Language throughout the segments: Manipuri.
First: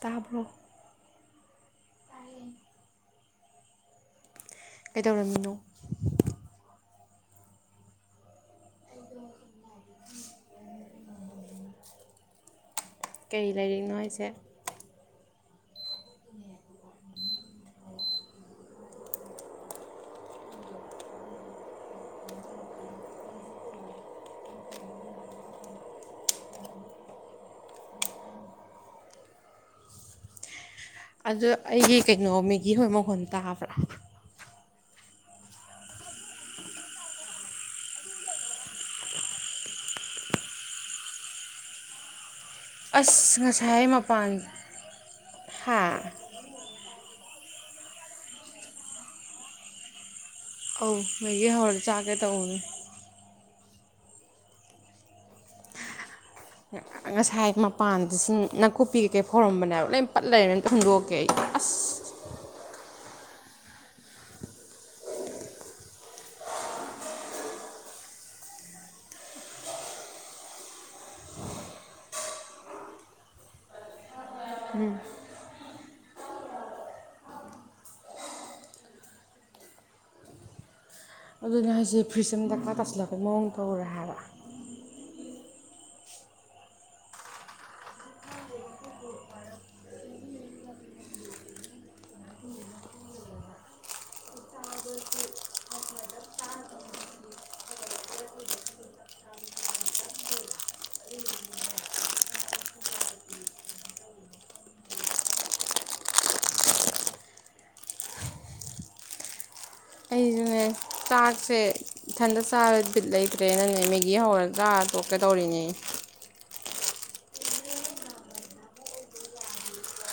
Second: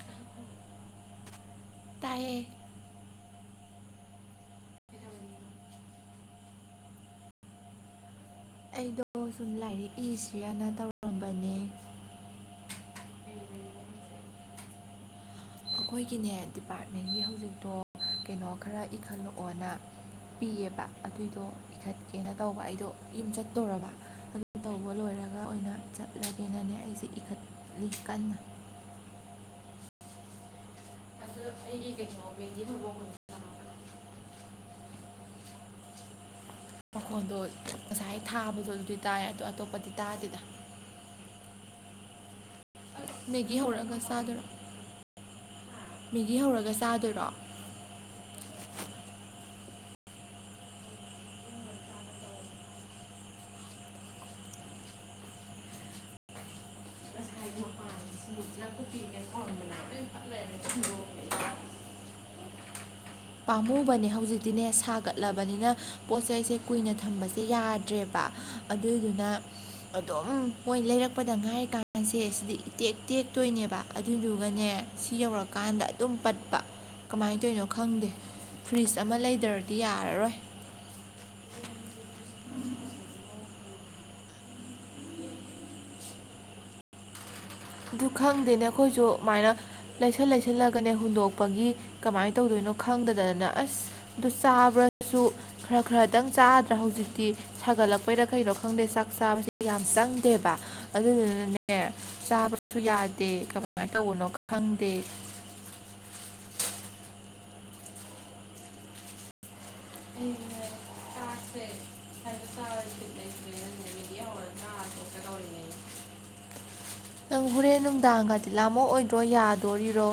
ꯇꯥꯕ꯭ꯔꯣ ꯇꯌꯦ ꯀꯩꯗꯧꯔꯝꯃꯤꯅꯣ ꯑꯩꯗꯣ ꯁꯨꯝ ꯂꯥꯏꯔꯤꯛ ꯏꯁꯤꯔꯅ ꯇꯧꯔꯝꯕꯅꯦ ꯀꯔꯤ ꯂꯥꯏꯔꯤꯛꯅꯣ ꯍꯥꯏꯁꯦ ꯑꯩꯈꯣꯏꯒꯤꯅꯦ ꯗꯤꯄꯥꯔꯠꯃꯦꯟꯒꯤ ꯍꯧꯖꯤꯛꯇꯣ ꯀꯩꯅꯣ ꯈꯔ ꯏꯈꯠꯂꯛꯑꯣꯅ ꯄꯤꯌꯦꯕ ꯑꯗꯨꯏꯗꯣ ꯏꯈꯠꯀꯦꯅ ꯇꯧꯕ ꯑꯩꯗꯣ ꯌꯨꯝ ꯆꯠꯇꯣꯔꯕ ꯑꯗꯨ ꯇꯧꯕ ꯂꯣꯏꯔꯒ ꯑꯣꯏꯅ ꯆꯠꯂꯒꯦꯅꯅꯦ ꯑꯩꯁꯦ ꯏꯈꯠꯂꯤ ꯀꯟꯅ ꯑꯗꯣ ꯑꯩꯒꯤ ꯀꯩꯅꯣ ꯃꯦꯒꯤ ꯍꯧꯕꯩ ꯃꯈꯒꯣꯜ ꯇꯥꯕ꯭ꯔꯥ ꯃꯈꯣꯜꯗꯣ ꯉꯁꯥꯏ ꯊꯥꯕꯗꯣ ꯑꯗꯨꯗꯤ ꯇꯥꯏ ꯑꯗꯣ ꯑꯇꯣꯞꯄꯗꯤ ꯇꯥꯗꯦꯗ ꯑꯁ ꯃꯦꯒꯤ ꯉꯁꯥꯏ ꯍꯧꯔꯒ ꯃꯄꯥꯟ ꯆꯥꯗꯣꯏꯔꯣ ꯍꯥ ꯃꯦꯒꯤ ꯍꯧꯔꯒ ꯆꯥꯗꯣꯏꯔꯣ ꯑꯧ ꯃꯦꯒꯤ ꯍꯧꯔ ꯆꯥꯒꯦ ꯇꯧꯕꯅꯦ ꯉꯁꯥꯏ ꯃꯄꯥꯟꯗ ꯁꯤꯡ ꯅꯥꯀꯨꯞꯄꯤ ꯀꯩꯀꯩ ꯐꯥꯎꯔꯝꯕꯅꯦ ꯍꯥꯏꯕ ꯂꯣꯏ ꯄꯠ ꯂꯩꯔꯦ ꯑꯝꯇ ꯍꯨꯟꯗꯣꯛꯀꯦ ꯑꯩ ꯑꯁ ꯄꯥꯝꯃꯨꯕꯅꯦ ꯍꯧꯖꯤꯛꯇꯤꯅꯦ ꯁꯥꯒꯠꯂꯕꯅꯤꯅ ꯄꯣꯠ ꯆꯩꯁꯦ ꯀꯨꯏꯅ ꯊꯝꯕꯁꯦ ꯌꯥꯗ꯭ꯔꯦꯕ ꯑꯗꯨꯗꯨꯅ ꯑꯗꯨꯝ ꯃꯣꯏ ꯂꯩꯔꯛꯄꯗ ꯉꯥꯏꯔꯤ ꯀꯥꯟꯁꯦ ꯁꯤꯗꯤ ꯏꯇꯦꯛ ꯇꯦꯛꯇꯣꯏꯅꯦꯕ ꯑꯗꯨꯗꯨꯒꯅꯦ ꯁꯤ ꯌꯧꯔꯀꯥꯟꯗ ꯑꯗꯨꯝ ꯄꯠꯄ ꯀꯃꯥꯏꯅ ꯇꯧꯅꯣ ꯈꯪꯗꯦ ꯐ꯭ꯔꯤꯖ ꯑꯃ ꯂꯩꯗ꯭ꯔꯗꯤ ꯌꯥꯔꯔꯣꯏ ꯑꯗꯨꯅ ꯍꯥꯏꯁꯦ ꯐ꯭ꯔꯤꯖ ꯑꯃ ꯗꯀꯥ ꯇꯥꯁꯤꯜꯂꯛꯄꯒꯤ ꯃꯑꯣꯡ ꯇꯧꯔꯦ ꯍꯥꯏꯕ ꯑꯗꯨ ꯈꯪꯗꯦꯅꯦ ꯑꯩꯈꯣꯏꯁꯨ ꯑꯗꯨꯃꯥꯏꯅ ꯂꯩꯁꯜ ꯂꯩꯁꯜꯂꯒꯅꯦ ꯍꯨꯟꯗꯣꯛꯄꯒꯤ ꯀꯃꯥꯏꯅ ꯇꯧꯗꯣꯏꯅꯣ ꯈꯪꯗꯗꯗꯅ ꯑꯁ ꯑꯗꯨ ꯆꯥꯕ꯭ꯔꯁꯨ ꯈꯔ ꯈꯔꯗꯪ ꯆꯥꯗ꯭ꯔꯥ ꯍꯧꯖꯤꯛꯇꯤ ꯁꯥꯒꯠꯂꯛꯄꯩꯔ ꯀꯩꯩꯅꯣ ꯈꯪꯗꯦ ꯆꯥꯛ ꯆꯥꯕꯁꯦ ꯌꯥꯝ ꯆꯪꯗꯦꯕ ꯑꯗꯨꯗꯨꯅꯅꯦ ꯨ ꯌꯥꯗꯦ ꯀꯃꯥꯏꯅ ꯇꯧꯕꯅꯣ ꯈꯪꯗꯦ ꯑꯩꯁꯨꯅꯦ [inaudible] ꯆꯥꯛꯁꯦ ꯏꯊꯟꯇ ꯆꯥꯕ ꯕꯤꯠ ꯂꯩꯇ꯭ꯔꯦꯅꯅꯦ ꯃꯦꯒꯤ ꯍꯧꯔꯒ ꯆꯔꯒ ꯇꯣꯛꯀꯦ ꯇꯧꯔꯤꯅꯦ ꯅꯪ ꯍꯣꯔꯦꯟ ꯅꯨꯡꯗꯥꯡꯒꯗꯤ ꯂꯥꯝꯃꯛ ꯑꯣꯏꯗ꯭ꯔꯣ ꯌꯥꯗꯣꯔꯤꯔꯣ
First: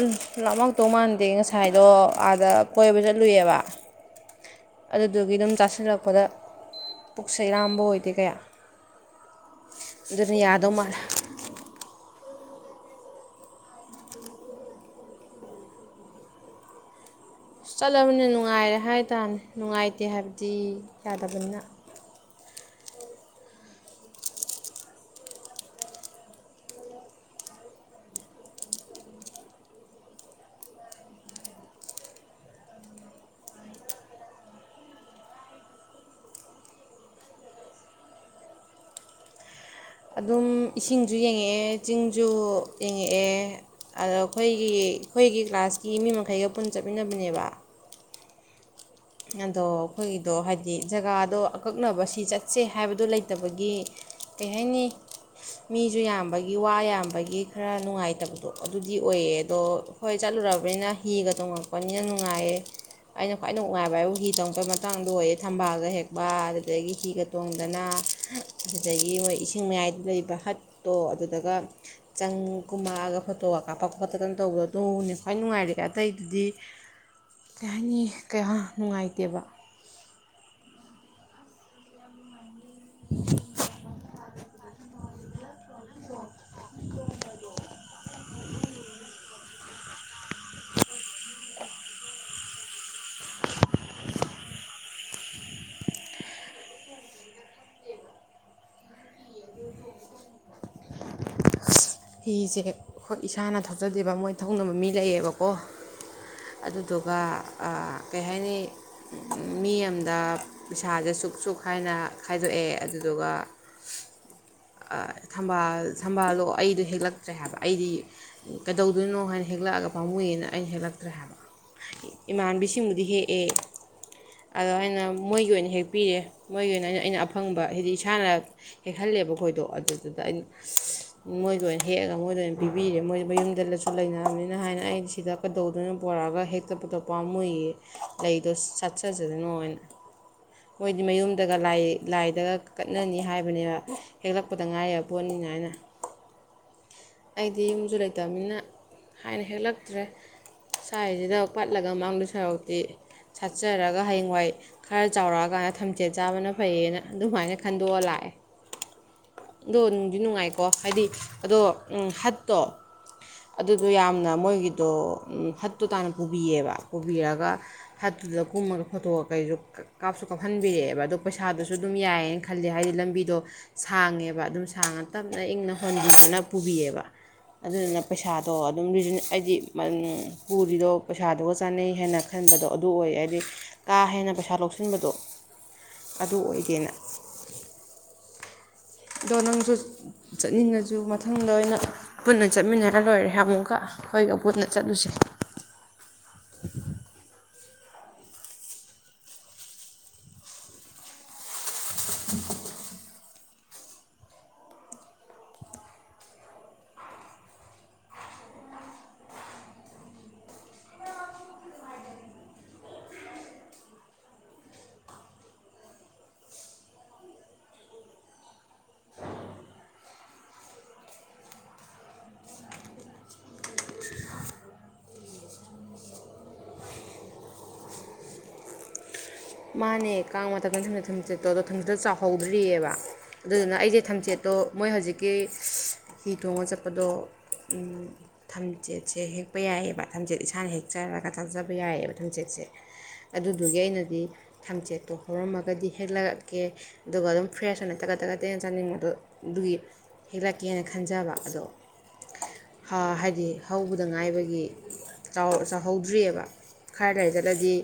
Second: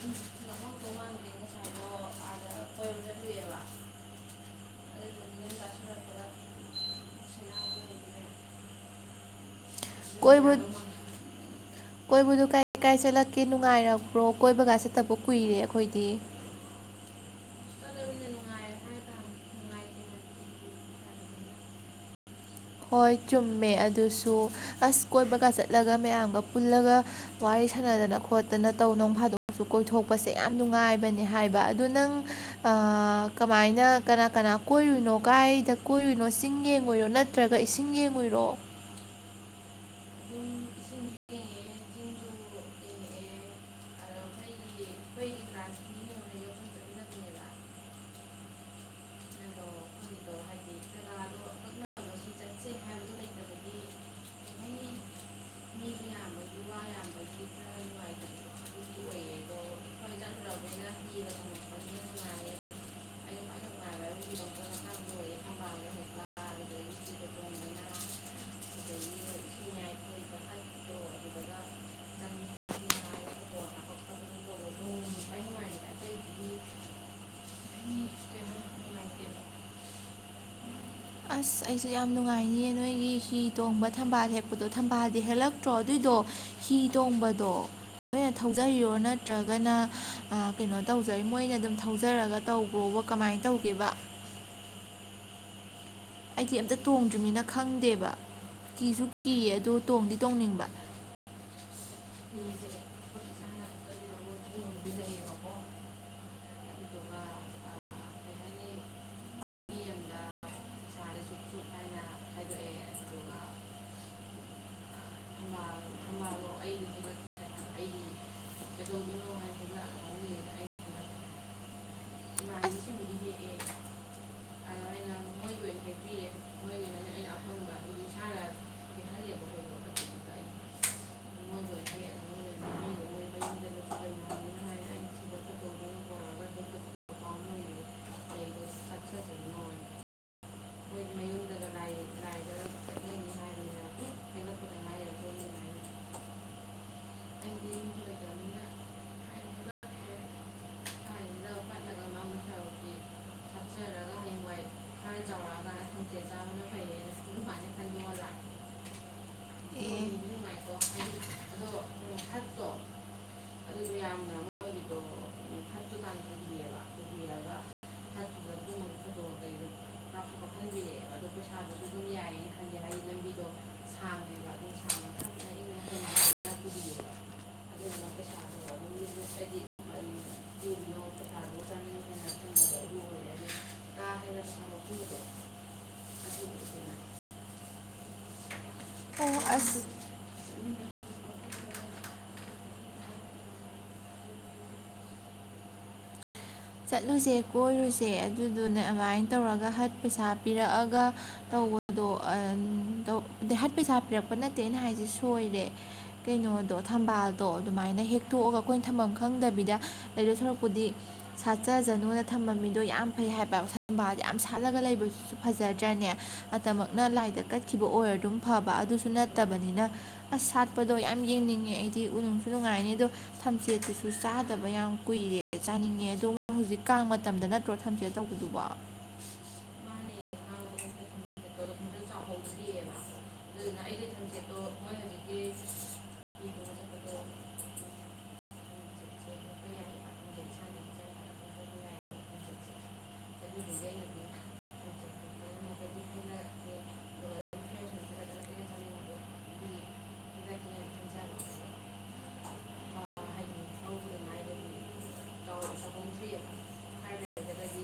ꯎꯝ ꯂꯥꯝꯃꯛꯇꯧ ꯃꯥꯟꯗꯦ ꯉꯁꯥꯏ [unintelligible] ꯑꯥꯗ ꯀꯣꯏꯕ ꯆꯠꯂꯨꯏꯌꯦꯕ ꯑꯗꯨꯗꯨꯒꯤ ꯑꯗꯨꯝ ꯆꯥꯁꯤꯜꯂꯛꯄꯗ ꯄꯨꯛꯁꯦ ꯂꯥꯝꯕ ꯑꯣꯏꯗꯦ ꯀꯌꯥ ꯗꯨꯅ ꯀꯣꯏꯕ ꯌꯥꯗꯧ ꯃꯥꯜꯂꯦ ꯀꯣꯏꯕꯗꯣ ꯀꯥꯏ ꯀꯥꯏ ꯆꯠꯂꯛꯀꯦ ꯅꯨꯡꯉꯥꯏꯔꯛꯄ꯭ꯔꯣ ꯀꯣꯏꯕꯒ ꯆꯠꯇꯕ ꯀꯨꯏꯔꯦ ꯑꯩꯈꯣꯏꯗꯤ ꯆꯠꯂꯕꯅꯤꯅ ꯅꯨꯡꯉꯥꯏꯔꯦ ꯍꯥꯏ ꯇꯥꯝꯅꯦ ꯅꯨꯡꯉꯥꯏꯇꯦ ꯍꯥꯏꯕꯗꯤ ꯌꯥꯗꯕꯅꯤꯅ ꯍꯣꯏ ꯆꯨꯝꯃꯦ ꯑꯗꯨꯁꯨ ꯑꯁ ꯀꯣꯏꯕꯒ ꯆꯠꯂꯒ ꯃꯌꯥꯝꯒ ꯄꯨꯜꯂꯒ ꯋꯥꯔꯤ ꯁꯥꯟꯅꯗꯅ ꯈꯣꯠꯇꯅ ꯇꯧ ꯅꯣꯡ ꯐꯥꯗꯣꯛꯑꯁꯨ ꯀꯣꯏꯊꯣꯛꯄꯁꯦ ꯌꯥꯝ ꯅꯨꯡꯉꯥꯏꯕꯅꯦ ꯍꯥꯏꯕ ꯑꯗꯨ ꯅꯪ ꯑꯥ ꯀꯃꯥꯏꯅ ꯀꯅꯥ ꯀꯅꯥ ꯀꯣꯏꯔꯨꯏꯅꯣ ꯀꯥꯏꯗ ꯀꯣꯏꯔꯨꯅꯣ ꯆꯤꯡ ꯌꯦꯡꯉꯨꯏꯔꯣ ꯅꯠ ꯅꯠꯇ꯭ꯔꯒ ꯏꯁꯤꯡ ꯌꯦꯡꯉꯨꯏꯔꯣ ꯑꯗꯨꯝ ꯎꯝ ꯏꯁꯤꯡꯁꯨ ꯌꯦꯡꯉꯛꯑꯦ ꯆꯤꯡꯁꯨ ꯌꯦꯡꯉꯛꯑꯦ ꯑꯗꯣ ꯑꯩꯈꯣꯏ ꯑꯩꯈꯣꯏꯒꯤ ꯀ꯭ꯂꯥꯁꯀꯤ ꯃꯤ ꯃꯈꯩꯒ ꯄꯨꯟ ꯆꯠꯃꯤꯟꯅꯕꯅꯦꯕ ꯑꯗꯣ ꯑꯩꯈꯣꯏꯒꯤꯗꯣ ꯍꯥꯏꯗꯤ ꯖꯒꯥꯗꯣ ꯑꯀꯛꯅꯕ ꯁꯤ ꯆꯠꯁꯦ ꯍꯥꯏꯕꯗꯣ ꯂꯩꯇꯕꯒꯤ ꯀꯩ ꯍꯥꯏꯅꯤ ꯃꯤꯁꯨ ꯌꯥꯝꯕꯒꯤ ꯋꯥ ꯌꯥꯝꯕꯒꯤ ꯈꯔ ꯅꯨꯡꯉꯥꯏꯇꯕꯗꯣ ꯑꯗꯨꯗꯤ ꯑꯣꯏꯌꯦ ꯑꯗꯣ ꯍꯣꯏ ꯆꯠꯂꯨꯔꯕꯅꯤꯅ ꯍꯤꯒ ꯇꯣꯡꯉꯛꯄꯅꯤꯅ ꯅꯨꯡꯉꯥꯏꯌꯦ ꯑꯩꯅ ꯈ꯭ꯋꯥꯏ ꯅꯨꯡꯉꯥꯏꯕ ꯍꯥꯏꯕꯨ ꯍꯤ ꯇꯣꯡꯉꯛꯄꯩ ꯃꯇꯥꯡꯗꯣ ꯑꯣꯏꯌꯦ ꯊꯝꯕꯥꯜꯒ ꯍꯦꯛꯄ ꯑꯗꯨꯗꯒꯤ ꯍꯤꯒ ꯇꯣꯡꯗꯅ ꯑꯗꯨꯗꯒꯤ ꯃꯣꯏ ꯏꯁꯤꯡ ꯃꯌꯥꯏꯗ ꯂꯩꯕ ꯍꯠꯇꯣ ꯑꯗꯨꯗꯒ ꯆꯪ ꯀꯨꯝꯃꯛꯑꯒ ꯐꯣꯇꯣꯒ ꯀꯥꯞꯄꯛ ꯈꯣꯠꯇꯅ ꯇꯧꯕꯗꯣ ꯑꯗꯨꯅ ꯈ꯭ꯋꯥꯏ ꯅꯨꯡꯉꯥꯏꯔꯦ ꯑꯇꯩꯗꯨꯗꯤ ꯀꯩ ꯍꯥꯏꯅꯤ ꯀꯌꯥ ꯅꯨꯡꯉꯥꯏꯇꯦꯕ ꯑꯁ ꯑꯩꯁꯨ ꯌꯥꯝ ꯅꯨꯡꯉꯥꯏꯅꯤꯌꯦꯅ ꯅꯣꯏꯒꯤ ꯍꯤ ꯇꯣꯡꯕ ꯊꯝꯕꯥꯜ ꯍꯦꯛꯄꯗꯣ ꯊꯝꯕꯥꯜꯗꯤ ꯍꯦꯜꯂꯛꯇ꯭ꯔꯣ ꯑꯗꯨꯒꯤꯗꯣ ꯍꯤ ꯇꯣꯡꯕꯗꯣ ꯅꯣꯏꯅ ꯊꯧꯖꯔꯤꯔꯣ ꯅꯠꯇ꯭ꯔꯒ ꯅꯣꯏꯅ ꯑꯥ ꯀꯩꯅꯣ ꯇꯧꯖꯩ ꯃꯣꯏꯅ ꯑꯗꯨꯝ ꯊꯧꯖꯔꯒ ꯇꯧꯕ꯭ꯔꯣꯕ ꯀꯃꯥꯏꯅ ꯇꯧꯒꯦꯕ ꯑꯩꯗꯤ ꯑꯝꯇ ꯇꯣꯡꯗ꯭ꯔꯤꯕꯅꯤꯅ ꯈꯪꯗꯦꯕ ꯀꯤꯁꯨ ꯀꯤꯌꯦ ꯑꯗꯣ ꯇꯣꯡꯗꯤ ꯇꯣꯡꯅꯤꯡꯕ ꯍꯤꯁꯦ ꯑꯩꯈꯣꯏ ꯏꯁꯥꯅ ꯊꯧꯖꯗꯦꯕ ꯃꯣꯏ ꯊꯧꯅꯕ ꯃꯤ ꯂꯩꯌꯦꯕꯀꯣ ꯑꯗꯨꯗꯨꯒ ꯀꯩ ꯍꯥꯏꯅꯤ ꯃꯤ ꯑꯃꯗ ꯄꯩꯁꯥꯁꯦ ꯁꯨꯛ ꯁꯨꯛ ꯍꯥꯏꯅ ꯈꯥꯏꯗꯣꯛꯑꯦ ꯑꯗꯨꯗꯨꯒ ꯊꯝꯕꯥꯜ ꯊꯝꯕꯥꯜ ꯂꯣ ꯑꯩꯗꯣ ꯍꯦꯛꯂꯛꯇ꯭ꯔꯦ ꯍꯥꯏꯕ ꯑꯩꯗꯤ ꯀꯩꯗꯧꯗꯣꯏꯅꯣ ꯍꯥꯏꯅ ꯍꯦꯛꯂꯛꯑꯒ ꯄꯥꯝꯃꯨꯏꯅ ꯑꯩ ꯍꯦꯛꯂꯛꯇ꯭ꯔꯦ ꯍꯥꯏꯕ ꯏꯃꯥꯟꯕꯤꯁꯤꯡꯕꯨꯗꯤ ꯍꯦꯛꯑꯦ ꯑꯗꯣ ꯑꯩꯅ ꯃꯣꯏꯒꯤ ꯑꯣꯏꯅ ꯍꯦꯛꯄꯤꯔꯦ ꯃꯣꯏꯒꯤ ꯑꯣꯏꯅ ꯑꯩꯅ ꯑꯩꯅ ꯑꯐꯪꯕ ꯍꯥꯏꯗꯤ ꯏꯁꯥꯅ ꯍꯦꯛꯍꯜꯂꯦꯕ ꯑꯩꯈꯣꯏꯗꯣ ꯑꯗꯨꯗꯨꯗ ꯑꯩꯅ ꯃꯣꯏꯗ ꯑꯣꯏꯅ ꯍꯦꯛꯑꯒ ꯃꯣꯏꯗ ꯑꯣꯏꯅ ꯄꯤꯕꯤꯔꯦ ꯃꯣꯏ ꯃꯌꯨꯝꯗꯁꯨ ꯂꯩꯅꯔꯕꯅꯤꯅ ꯍꯥꯏꯅ ꯑꯩ ꯁꯤꯗ ꯀꯩꯗꯧꯗꯣꯏꯅꯣ ꯄꯨꯔꯛꯑꯒ ꯍꯦꯛꯛꯇꯄꯗꯣ ꯄꯥꯝꯃꯨꯏꯑꯦ ꯂꯩꯗꯣ ꯆꯠꯆꯖꯅꯣ ꯍꯥꯏꯅ ꯃꯣꯏꯗꯤ ꯃꯌꯨꯝꯗꯒꯥ ꯂꯥꯏꯗꯒ ꯀꯠꯅꯅꯤ ꯍꯥꯏꯕꯅꯦꯕ ꯍꯦꯛꯂꯛꯄꯗ ꯉꯥꯏꯕ ꯄꯣꯠꯅꯤꯅ ꯍꯥꯏꯅ ꯑꯩꯗꯤ ꯌꯨꯝꯁꯨ ꯂꯩꯇꯕꯅꯤꯅ ꯍꯥꯏꯅ ꯍꯦꯛꯂꯛꯇ꯭ꯔꯦ ꯁꯥꯏꯁꯤꯗ ꯄꯠꯂꯒ ꯃꯥꯡꯗꯣ ꯁꯔꯨꯛꯄꯨꯗꯤ ꯁꯥꯠꯆꯔꯒ ꯍꯌꯦꯡꯋꯥꯏ ꯈꯔ ꯆꯥꯎꯔꯛꯑꯀꯥꯟꯗ ꯊꯝꯆꯦꯠ ꯆꯥꯕꯅ ꯐꯩꯌꯦꯅ ꯑꯗꯨꯃꯥꯏꯅ ꯈꯟꯗꯣꯛꯑ ꯂꯥꯛꯑꯦ ꯑꯗꯣ ꯑꯦ ꯅꯨꯡꯗꯤ ꯅꯨꯡꯉꯥꯏ ꯑꯣ ꯍꯥꯏꯗꯤ ꯑꯗꯣ ꯍꯠꯇꯣ ꯑꯗꯨꯗꯣ ꯌꯥꯝꯅ ꯃꯣꯏꯒꯤꯗꯣ ꯍꯠꯇꯣ ꯇꯥꯅ ꯄꯨꯕꯤꯌꯦꯕ ꯄꯨꯕꯤꯔꯒ ꯍꯠꯇꯨꯗ ꯀꯨꯝꯃꯒ ꯐꯣꯇꯣ ꯀꯩꯁꯨ ꯀꯥꯞꯁꯨ ꯀꯥꯞꯍꯟꯕꯤꯔꯛꯑꯦꯕ ꯑꯗꯣ ꯄꯩꯁꯥꯗꯨꯁꯨ ꯑꯗꯨꯝ ꯌꯥꯏꯌꯦꯅ ꯈꯜꯂꯦ ꯍꯥꯏꯗꯤ ꯂꯝꯕꯤꯗꯣ ꯁꯥꯡꯉꯦꯕ ꯑꯗꯨꯝ ꯁꯥꯡꯉ ꯇꯞꯅ ꯏꯪꯅ ꯍꯣꯟꯕꯤꯗꯨꯅ ꯄꯨꯕꯤꯌꯦꯕ ꯑꯗꯨꯗꯨꯅ ꯄꯩꯁꯥꯗꯣ ꯑꯗꯨꯝ ꯍꯥꯏꯗꯤ ꯄꯨꯔꯤꯗꯣ ꯄꯩꯁꯥꯗꯨꯒ ꯆꯥꯅꯩ ꯍꯥꯏꯅ ꯈꯟꯕꯗꯣ ꯑꯗꯨ ꯑꯣꯏ ꯍꯥꯏꯗꯤ ꯀꯥ ꯍꯦꯟꯅ ꯄꯩꯁꯥ ꯂꯧꯁꯤꯟꯕꯗꯣ ꯑꯗꯨ ꯑꯣꯏꯗꯦꯅ ꯑꯗꯣ ꯑꯣ ꯅꯪꯁꯨ ꯑꯁ ꯆꯠꯅꯤꯡꯉꯁꯨ ꯃꯊꯪꯗ ꯑꯣꯏꯅ ꯄꯨꯟꯅ ꯆꯠꯃꯤꯟꯅꯔ ꯂꯣꯏꯔꯦ ꯑꯃꯨꯛꯀ ꯑꯩꯈꯣꯏꯒ ꯄꯨꯟꯅ ꯆꯠꯂꯨꯁꯦ ꯆꯠꯂꯨꯁꯦ ꯀꯣꯏꯔꯨꯁꯦ ꯑꯗꯨꯗꯨꯅ ꯑꯗꯨꯃꯥꯏꯅ ꯇꯧꯔꯒ ꯍꯠ ꯄꯩꯁꯥ ꯄꯤꯔꯛꯑꯒ ꯇꯧꯕꯗꯣ ꯍꯠ ꯄꯩꯁꯥ ꯄꯤꯔꯛꯄ ꯅꯠꯇꯦ ꯑꯩꯅ ꯍꯥꯏꯁꯦ ꯁꯣꯏꯔꯦ ꯀꯩꯅꯣꯗꯣ ꯊꯝꯕꯥꯜꯗꯣ ꯑꯗꯨꯃꯥꯏꯅ ꯍꯦꯛꯛꯇꯣꯛꯑꯒ ꯑꯩꯈꯣꯏꯅ ꯊꯝꯐꯝ ꯈꯪꯗꯕꯤꯗ ꯂꯩꯗꯣꯏ ꯁꯔꯨꯛꯄꯨꯗꯤ ꯁꯥꯠꯆꯖꯅꯨꯅ ꯊꯝꯕ ꯃꯤꯗꯣ ꯌꯥꯝ ꯐꯩ ꯍꯥꯏꯕ ꯊꯝꯕꯥꯜꯗꯣ ꯌꯥꯝ ꯁꯥꯠꯂꯒ ꯂꯩꯕꯗꯨꯁꯨ ꯐꯖꯗ꯭ꯔꯅꯦ ꯃꯇꯝꯃꯛꯅ ꯂꯥꯏꯗ ꯀꯠꯈꯤꯕ ꯑꯣꯏꯔ ꯑꯗꯨꯝ ꯐꯕ ꯑꯗꯨꯁꯨ ꯅꯠꯇꯕꯅꯤꯅ ꯑꯁ ꯁꯥꯠꯄꯗꯣ ꯌꯥꯝ ꯌꯦꯡꯅꯤꯡꯉꯦ ꯑꯩꯗꯤ ꯅꯨꯡꯁꯨ ꯅꯨꯡꯉꯥꯏꯅꯤ ꯑꯗꯣ ꯊꯝꯆꯦꯠꯇꯨꯁꯨ ꯆꯥꯗꯕ ꯌꯥꯝ ꯀꯨꯏꯔꯦ ꯆꯥꯅꯤꯡꯉꯦ ꯑꯗꯨ ꯍꯧꯖꯤꯛ ꯀꯥꯡ ꯃꯇꯝꯗ ꯅꯠꯇ꯭ꯔꯣ ꯊꯝꯆꯦꯠ ꯇꯧꯕꯗꯨꯕꯣ ꯃꯥꯅꯦ ꯀꯥꯡ ꯃꯇꯝꯗ ꯊꯨꯝꯅ ꯊꯨꯝꯆꯦꯠꯇꯣ ꯑꯗꯣ ꯊꯝꯆꯦꯠ ꯆꯥꯎꯍꯧꯗ꯭ꯔꯤꯑꯕ ꯑꯗꯨꯗꯨꯅ ꯑꯩꯁꯦ ꯊꯝꯆꯦꯠꯇꯣ ꯃꯣꯏ ꯍꯧꯖꯤꯛꯀꯤ ꯍꯤ ꯊꯣꯡꯉꯒ ꯆꯠꯄ ꯑꯗꯣ ꯊꯝꯆꯦꯠꯁꯦ ꯍꯦꯛꯄ ꯌꯥꯏꯑꯕ ꯊꯝꯆꯦꯠꯁꯦ ꯏꯁꯥꯅ ꯍꯦꯛꯆꯔꯒ ꯆꯥꯖꯕ ꯌꯥꯏꯑꯕ ꯊꯝꯆꯦꯠꯁꯦ ꯑꯗꯨꯗꯨꯒꯤ ꯑꯩꯅꯗꯤ ꯊꯝꯆꯦꯠꯇꯣ ꯍꯧꯔꯝꯃꯒꯗꯤ ꯍꯦꯛꯂꯛꯀꯦ ꯑꯗꯨꯒ ꯑꯗꯨꯝ ꯐ꯭ꯔꯦꯁ ꯑꯣꯏꯅ ꯇꯛꯒꯠ ꯇꯛꯒꯠ ꯇꯛꯅ ꯆꯥꯅꯤꯡꯕꯗꯣ ꯑꯗꯨꯒꯤ ꯍꯦꯛꯂꯛꯀꯦꯅ ꯈꯟꯖꯕ ꯑꯗꯣ ꯍꯥꯏꯗꯤ ꯍꯧꯕꯗ ꯉꯥꯏꯕꯒꯤ ꯆꯥꯎꯍꯧꯗ꯭ꯔꯤꯑꯕ ꯈꯔ ꯂꯩꯔ ꯆꯠꯂꯗꯤ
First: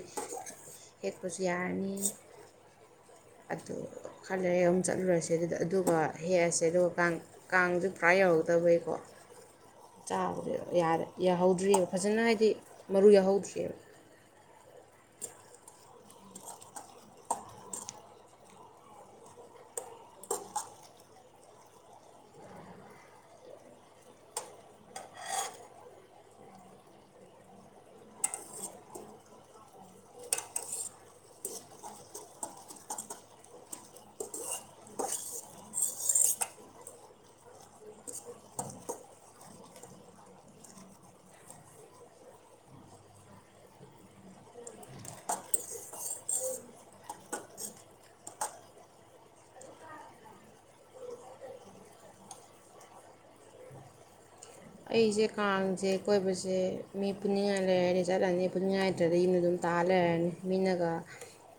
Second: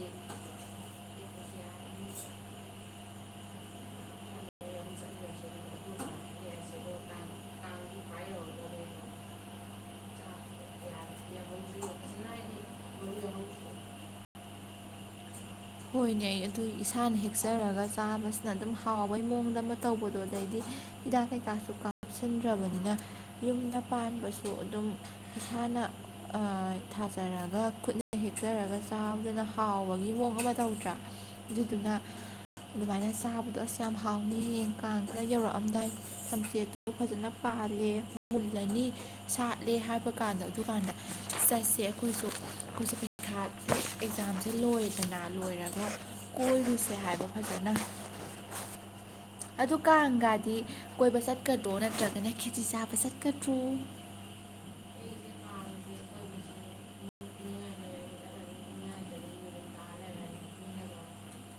ꯍꯦꯛꯄꯁꯨ ꯌꯥꯔꯅꯤ ꯑꯗꯨ ꯈꯔ ꯂꯩꯔꯒ ꯑꯃꯨꯛ ꯆꯠꯂꯨꯔꯁꯦ ꯑꯗꯨꯗ ꯑꯗꯨꯒ ꯍꯦꯛꯑꯁꯦ ꯑꯗꯨꯒ ꯀꯥꯡ ꯀꯥꯡꯗꯨ ꯄꯨꯔꯥ ꯌꯧꯍꯧꯗꯕꯩꯀꯣ ꯆꯥꯕꯗ ꯌꯥꯍꯧꯗ꯭꯭ꯔꯤꯑꯕ ꯐꯖꯅ ꯍꯥꯏꯗꯤ ꯃꯔꯨ ꯌꯥꯎꯍꯧꯗ꯭ꯔꯤꯑꯕ ꯍꯣꯏꯅꯩ ꯑꯗꯨ ꯏꯁꯥꯅ ꯍꯦꯛꯆꯔꯒ ꯆꯥꯕꯁꯤꯅ ꯑꯗꯨꯝ ꯍꯥꯎꯕꯩ ꯃꯑꯣꯡꯗ ꯑꯃ ꯇꯧꯕꯗꯣ ꯑꯗꯩꯗꯤ ꯍꯤꯗꯥꯛ ꯀꯩꯀꯥꯁꯨ ꯀꯥꯞꯁꯤꯟꯗ꯭ꯔꯕꯅꯤꯅ ꯌꯨꯝꯗ ꯄꯥꯟꯕꯁꯨ ꯑꯗꯨꯝ ꯏꯁꯥꯅ ꯊꯥꯖꯔꯒ ꯈꯨꯠꯅ ꯍꯦꯛꯆꯔꯒ ꯆꯥꯕꯗꯨꯅ ꯍꯥꯎꯕꯒꯤ ꯃꯑꯣꯡ ꯑꯃ ꯇꯧꯗ꯭ꯔꯥ ꯑꯗꯨꯗꯨꯅ ꯑꯗꯨꯃꯥꯏꯅ ꯆꯥꯕꯗꯣ ꯑꯁ ꯌꯥꯝ ꯍꯥꯎꯅꯤ ꯌꯦ ꯀꯥꯡ ꯈꯔ ꯌꯧꯔꯛꯑꯝꯗꯥꯏ ꯊꯝꯆꯦꯠꯇꯨ ꯐꯖꯅ ꯄꯥꯜꯂꯦ ꯃꯨꯜꯂꯅꯤ ꯁꯥꯠꯂꯦ ꯍꯥꯏꯕ ꯀꯥꯟꯗ ꯑꯗꯨꯀꯥꯟꯗ ꯆꯠꯁꯦ ꯑꯩꯈꯣꯏꯁꯨ ꯑꯩꯈꯣꯏꯁꯨ ꯄꯔꯤꯈꯥ ꯑꯦꯛꯖꯥꯝꯁꯨ ꯂꯣꯏꯔꯦꯗꯅ ꯂꯣꯏꯔꯒ ꯀꯣꯏꯔꯨꯁꯦ ꯍꯥꯏꯕ ꯅꯇꯦꯗ ꯑꯗꯨ ꯀꯥꯡꯒꯗꯤ ꯀꯣꯏꯕ ꯆꯠꯀꯗ꯭ꯔꯣ ꯅꯠꯇ꯭ꯔꯒꯅ ꯈꯦꯆꯤ ꯆꯥꯕ ꯆꯠꯀꯗ꯭ꯔꯣ ꯑꯩꯁꯦ ꯀꯥꯡꯁꯦ ꯀꯣꯏꯕꯁꯦ ꯃꯤ ꯄꯨꯅꯤꯡꯉꯥꯏ ꯂꯩꯔꯅꯤ ꯆꯠꯂꯅꯤ ꯄꯨꯅꯤꯡꯉꯥꯏ ꯂꯩꯇ꯭ꯔꯗꯤ ꯌꯨꯝꯅ ꯑꯗꯨꯝ ꯇꯥꯔ ꯂꯩꯔꯅꯤ ꯃꯤꯅꯒ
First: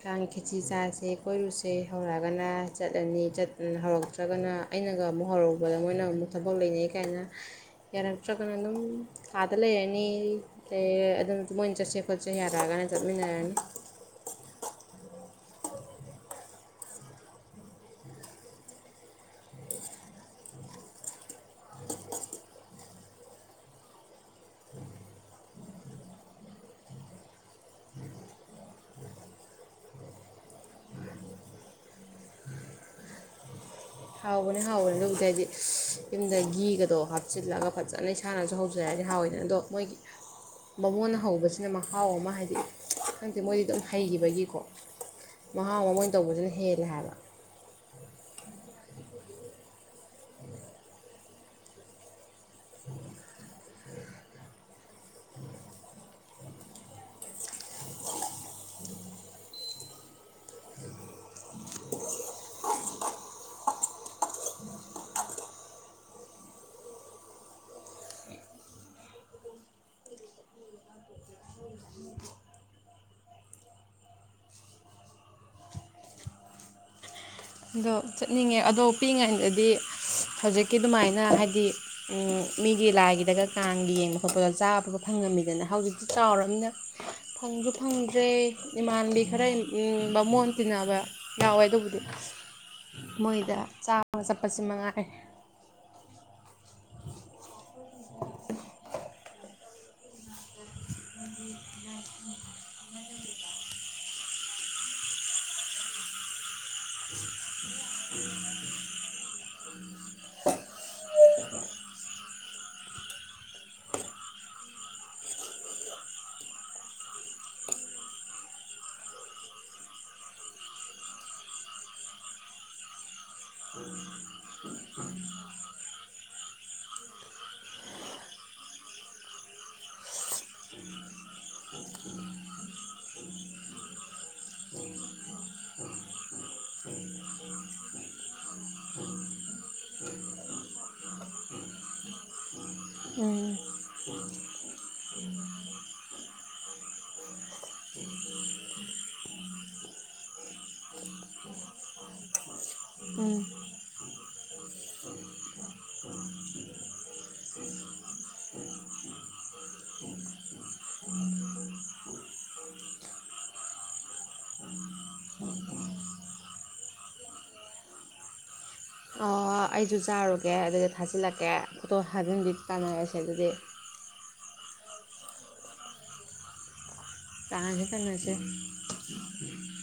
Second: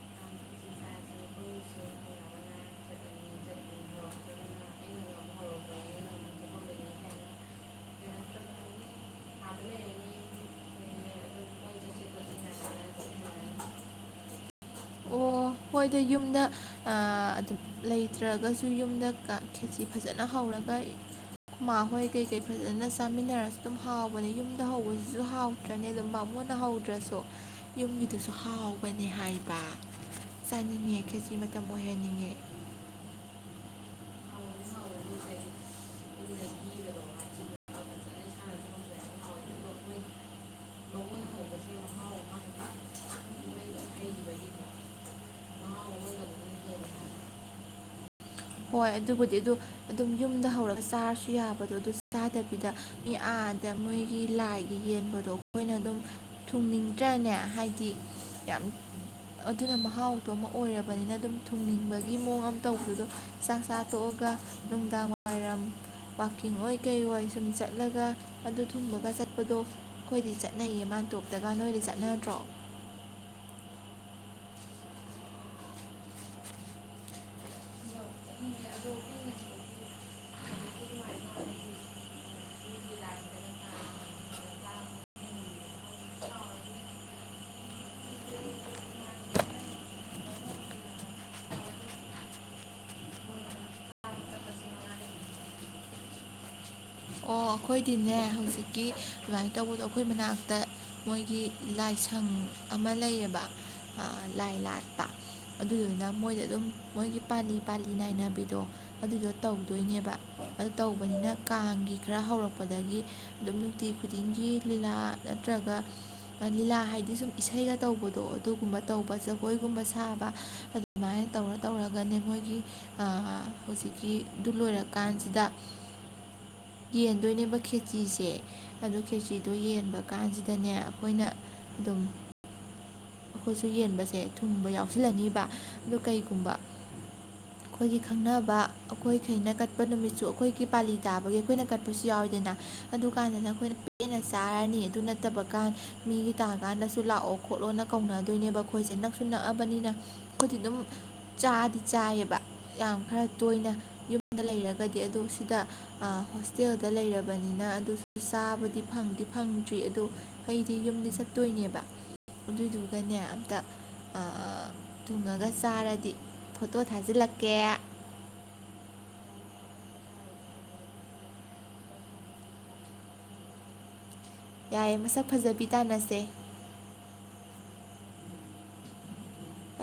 ꯀꯥꯡ ꯈꯦꯆꯤ ꯆꯥꯁꯦ ꯀꯣꯏꯔꯨꯁꯦ ꯍꯧꯔꯛꯑꯒꯅ ꯆꯠꯂꯅꯤ ꯍꯧꯔꯛꯇ꯭ꯔꯒꯅ ꯑꯩꯅꯒ ꯑꯃꯨꯛ ꯍꯧꯔꯨꯕꯗ ꯃꯣꯏꯅ ꯑꯃꯨꯛ ꯊꯕꯛ ꯂꯩꯅꯩ ꯀꯥꯏꯅ ꯌꯥꯔꯛꯇ꯭ꯔꯒꯅ ꯑꯗꯨꯝ ꯀꯥꯗ ꯂꯩꯔꯅꯤ ꯑꯗꯨꯃ ꯃꯣꯏꯅ ꯆꯠꯁꯦ ꯈꯣꯠꯁꯦ ꯌꯥꯔꯛꯑꯒꯅ ꯆꯠꯃꯤꯟꯅꯔꯅꯤ ꯑꯣ ꯍꯣꯏꯗ ꯌꯨꯝꯗ ꯑꯗꯨꯝ ꯂꯩꯇ꯭ꯔꯒꯁꯨ ꯌꯨꯝꯗ ꯈꯦꯖꯤ ꯐꯖꯅ ꯍꯧꯔꯒ ꯈꯨꯃꯥ ꯍꯣꯏ ꯀꯩꯀꯩ ꯐꯖꯅ ꯆꯥꯃꯤꯟꯅꯔꯁꯨ ꯑꯗꯨꯝ ꯍꯥꯎꯕꯅꯦ ꯌꯨꯝꯗ ꯍꯧꯕꯁꯤꯁꯨ ꯍꯥꯎꯗ꯭ꯔꯅꯤ ꯑꯗꯨꯝ ꯕꯥꯃꯣꯟꯅ ꯍꯧꯗ꯭ꯔꯁꯨ ꯌꯨꯝꯒꯤꯗꯨꯁꯨ ꯍꯥꯎꯕꯅꯤ ꯍꯥꯏꯕ ꯆꯥꯅꯤꯡꯉꯦ ꯈꯦꯆꯤ ꯃꯇꯝ ꯑꯣꯏꯍꯟꯅꯤꯡꯉꯦ ꯍꯥꯎꯕꯅꯤ ꯍꯥꯎꯕꯅꯤ ꯑꯗꯨꯕꯨꯗꯤ ꯍꯥꯏꯗꯤ ꯌꯨꯝꯗ ꯘꯤꯒꯗꯣ ꯍꯥꯞꯆꯤꯜꯂꯒ ꯐꯖꯅ ꯏꯁꯥꯅꯁꯨ ꯍꯧꯖꯔꯗꯤ ꯍꯥꯏꯗꯤ ꯍꯥꯎꯋꯤꯗꯅ ꯑꯗꯣ ꯃꯣꯏꯒꯤ ꯕꯥꯃꯣꯟꯅ ꯍꯧꯕꯁꯤꯅ ꯃꯍꯥꯎ ꯑꯃ ꯍꯥꯏꯗꯤ ꯈꯪꯗꯦ ꯃꯣꯏꯗꯤ ꯑꯗꯨꯝ ꯍꯩꯈꯤꯕꯒꯤꯀꯣ ꯃꯍꯥꯎ ꯑꯃ ꯃꯣꯏꯅ ꯇꯧꯕꯁꯤꯅ ꯍꯦꯜꯂꯦ ꯍꯥꯏꯕ ꯍꯣꯏ ꯑꯗꯨꯕꯨꯗꯤ ꯑꯗꯨ ꯑꯗꯨꯝ ꯌꯨꯝꯗ ꯍꯧꯔꯒ ꯆꯥꯔꯁꯨ ꯌꯥꯕꯗꯣ ꯑꯗꯨ ꯆꯥꯗꯕꯤꯗ ꯑꯥꯗ ꯃꯣꯏꯒꯤ ꯂꯥꯏꯒꯤ ꯌꯦꯟꯕꯗꯣ ꯑꯩꯈꯣꯏꯅ ꯑꯗꯨꯝ ꯊꯨꯡꯅꯤꯡꯗ꯭ꯔꯅꯦ ꯍꯥꯏꯗꯤ ꯌꯥꯝ ꯑꯗꯨꯅ ꯃꯍꯥꯎꯗꯣ ꯑꯃ ꯑꯣꯏꯔꯕꯅꯤꯅ ꯑꯗꯨꯝ ꯊꯨꯡꯅꯤꯡꯕꯒꯤ ꯃꯑꯣꯡ ꯑꯃ ꯇꯧꯕꯗꯣ ꯆꯥꯛ ꯆꯥ ꯇꯣꯛꯑꯒ ꯅꯨꯡꯗꯥꯡ ꯋꯥꯏꯔꯝ ꯋꯥꯛꯀꯤꯡ ꯑꯣꯏ ꯀꯩ ꯑꯣꯏ ꯁꯨꯝ ꯆꯠꯂꯒ ꯑꯗꯨ ꯊꯨꯝꯕꯒ ꯆꯠꯄꯗꯣ ꯑꯩꯈꯣꯏꯗꯤ ꯆꯠꯅꯩꯌꯦ ꯃꯥꯥꯟꯇꯣꯞꯇꯒ ꯅꯣꯏꯗꯤ ꯆꯠꯅꯗ꯭ꯔꯣ ꯑꯗꯣ ꯆꯠꯅꯤꯡꯉꯦ ꯑꯗꯣ ꯄꯤꯛꯏꯉꯥꯏꯗꯗꯤ ꯍꯧꯖꯤꯛꯀꯤ ꯑꯗꯨꯃꯥꯏꯅ ꯍꯥꯏꯗꯤ ꯃꯤꯒꯤ ꯂꯥꯏꯒꯤꯗꯒ ꯀꯥꯡꯒꯤ ꯌꯦꯡꯕ ꯈꯣꯠꯄꯗ ꯆꯥꯕꯕ ꯐꯪꯉꯝꯃꯤꯗꯅ ꯍꯧꯖꯤꯛꯇꯤ ꯆꯥꯎꯔꯕꯅꯤꯅ ꯐꯪꯁꯨ ꯐꯪꯗ꯭ꯔꯦ ꯏꯃꯥꯟꯕꯤ ꯈꯔ ꯕꯥꯃꯣꯟ ꯇꯤꯟꯅꯕ ꯌꯥꯎꯋꯦ ꯑꯗꯨꯕꯨꯗꯤ ꯃꯣꯏꯗ ꯆꯥꯕ ꯆꯠꯄꯁꯤ ꯃꯉꯥꯏꯔꯦ ꯑꯣ ꯑꯩꯈꯣꯏꯗꯤꯅꯦ ꯍꯧꯖꯤꯛꯀꯤ ꯑꯗꯨꯃꯥꯏꯅ ꯇꯧꯕꯗꯣ ꯑꯩꯈꯣꯏ ꯃꯅꯥꯛꯇ ꯃꯣꯏꯒꯤ ꯂꯥꯏꯁꯪ ꯑꯃ ꯂꯩꯌꯦꯕ ꯂꯥꯏ ꯂꯥꯠꯄ ꯑꯗꯨꯗꯨꯅ ꯃꯣꯏꯗ ꯑꯗꯨꯝ ꯃꯣꯏꯒꯤ ꯄꯥꯜꯂꯤ ꯄꯥꯜꯂꯤ ꯅꯥꯏꯅꯕꯤꯗꯣ ꯑꯗꯨꯗꯣ ꯇꯧꯗꯣꯏꯅꯦꯕ ꯑꯗꯨ ꯇꯧꯕꯅꯤꯅ ꯀꯥꯡꯒꯤ ꯈꯔ ꯍꯧꯔꯛꯄꯗꯒꯤ ꯑꯗꯨꯝ ꯅꯨꯡꯇꯤ ꯈꯨꯗꯤꯡꯒꯤ ꯂꯤꯂꯥ ꯅꯠꯇ꯭ꯔꯒ ꯂꯤꯂꯥ ꯍꯥꯏꯗꯤ ꯁꯨꯝ ꯏꯁꯩꯒ ꯇꯧꯕꯗꯣ ꯑꯗꯨꯒꯨꯝꯕ ꯇꯧꯕ ꯖꯒꯣꯏꯒꯨꯝꯕ ꯁꯥꯕ ꯑꯗꯨꯃꯥꯏꯅ ꯇꯧꯔ ꯇꯧꯔꯒꯅꯦ ꯃꯣꯏꯒꯤ ꯍꯧꯖꯤꯛꯀꯤꯗꯨ ꯂꯣꯏꯔꯀꯥꯟꯁꯤꯗ ꯌꯦꯟꯗꯣꯏꯅꯦꯕ ꯈꯦꯆꯤꯁꯦ ꯑꯗꯨ ꯈꯦꯆꯤꯗꯣ ꯌꯦꯟꯕ ꯀꯥꯟꯁꯤꯗꯅꯦ ꯑꯩꯈꯣꯏꯅ ꯑꯗꯨꯝ ꯑꯩꯈꯣꯏꯁꯨ ꯌꯦꯟꯕꯁꯦ ꯊꯨꯡꯕ ꯌꯥꯎꯁꯤꯜꯂꯅꯤꯕ ꯑꯗꯨ ꯀꯩꯒꯨꯝꯕ ꯑꯩꯈꯣꯏꯒꯤ ꯈꯪꯅꯕ ꯑꯩꯈꯣꯏꯈꯩꯏꯅ ꯀꯠꯄ ꯅꯨꯃꯤꯠꯇꯁꯨ ꯑꯩꯈꯣꯏꯒꯤ ꯄꯥꯂꯤ ꯇꯥꯕꯒꯤ ꯑꯩꯈꯣꯏꯅ ꯀꯠꯄꯁꯨ ꯌꯥꯎꯋꯤꯗꯅ ꯑꯗꯨ ꯀꯥꯟꯗ ꯎꯝ ꯑꯩꯈꯣꯏꯅ ꯄꯦꯟꯅ ꯆꯥꯔꯅꯤ ꯑꯗꯨ ꯅꯠꯇꯕꯀꯥꯟ ꯃꯤꯒꯤ ꯇꯥꯀꯥꯟꯗꯁꯨ ꯂꯥꯛꯑꯣ ꯈꯣꯠꯂꯣꯅ ꯀꯧꯅꯗꯣꯏꯅꯦꯕ ꯑꯩꯈꯣꯏꯁꯦ ꯅꯛꯁꯨ ꯅꯛꯑꯕꯅꯤꯅ ꯑꯩꯈꯣꯏꯗꯤ ꯑꯗꯨꯝ ꯆꯥꯗꯤ ꯆꯥꯏꯌꯦꯕ ꯌꯥꯝ ꯈꯔ ꯎꯝ ꯇꯣꯏꯅ ꯌꯨꯝꯗ ꯂꯩꯔꯒꯗꯤ ꯑꯗꯨ ꯁꯤꯗ ꯑꯥ ꯍꯣꯁꯇꯦꯜꯗ ꯂꯩꯔꯕꯅꯤꯅ ꯑꯗꯨꯁꯨ ꯆꯥꯕꯨꯗꯤ ꯐꯪꯗꯤ ꯐꯪꯗ꯭ꯔꯤ ꯑꯗꯨ ꯑꯩꯗꯤ ꯌꯨꯝꯗꯤ ꯆꯠꯇꯣꯏꯅꯦꯕ ꯑꯗꯨꯏꯗꯨꯒꯅꯦ ꯑꯝꯇ ꯑꯥ ꯊꯣꯉꯒ ꯆꯥꯔꯗꯤ ꯐꯣꯇꯣ ꯊꯥꯖꯤꯜꯂꯛꯀꯦ ꯑꯣ ꯑꯩꯁꯨ ꯆꯥꯔꯨꯒꯦ ꯑꯗꯨꯗ ꯊꯥꯖꯤꯜꯂꯛꯀꯦ ꯐꯣꯇꯣ ꯊꯥꯖꯤꯟꯕꯤ ꯇꯥꯟꯅꯔꯁꯦ ꯑꯗꯨꯗꯤ ꯌꯥꯏꯌꯦ ꯃꯁꯛ ꯐꯖꯕꯤ ꯇꯥꯅꯁꯦ ꯇꯥꯟꯒꯔꯦ ꯀꯩꯅꯣꯁꯦ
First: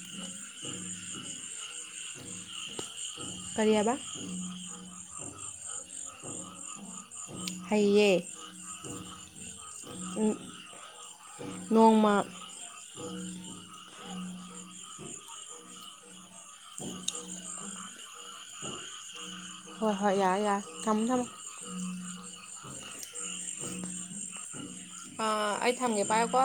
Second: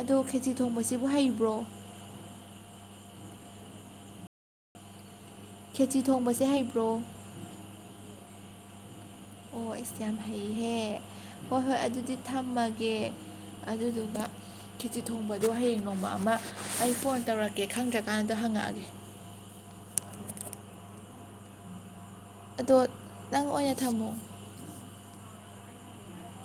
ꯑꯗꯣ ꯈꯦꯆꯤ ꯊꯣꯡꯕꯁꯤꯕꯨ ꯍꯩꯕ꯭ꯔꯣ ꯀꯔꯤ ꯍꯥꯏꯕ ꯈꯦꯆꯤ ꯊꯣꯡꯕꯁꯦ ꯍꯩꯕ꯭ꯔꯣ ꯍꯩꯌꯦ ꯑꯣ ꯑꯩꯁ ꯌꯥꯝ ꯍꯩꯍꯦ ꯍꯣꯏ ꯍꯣꯏ ꯅꯣꯡꯃ ꯑꯗꯨꯗꯤ ꯊꯝꯃꯒꯦ ꯑꯗꯨꯗꯨꯒ ꯈꯤꯆꯤ ꯊꯣꯡꯕꯗꯣ ꯍꯌꯦꯡ ꯅꯣꯡꯃ ꯑꯃ ꯑꯩ ꯐꯣꯟ ꯇꯧꯔꯛꯀꯦ ꯈꯪꯗ꯭ꯔꯀꯥꯟꯗꯣ ꯍꯪꯉꯛꯑꯒꯦ ꯍꯣꯏ ꯍꯣꯏ ꯌꯥꯏ ꯌꯥꯏ ꯊꯝꯃꯣ ꯊꯝꯃꯣ ꯑꯗꯣ ꯅꯪ ꯑꯣꯏꯅ ꯊꯝꯃꯣ ꯐꯥ ꯑꯩ ꯊꯝꯒꯦ ꯄꯥꯏꯑꯣꯀꯣ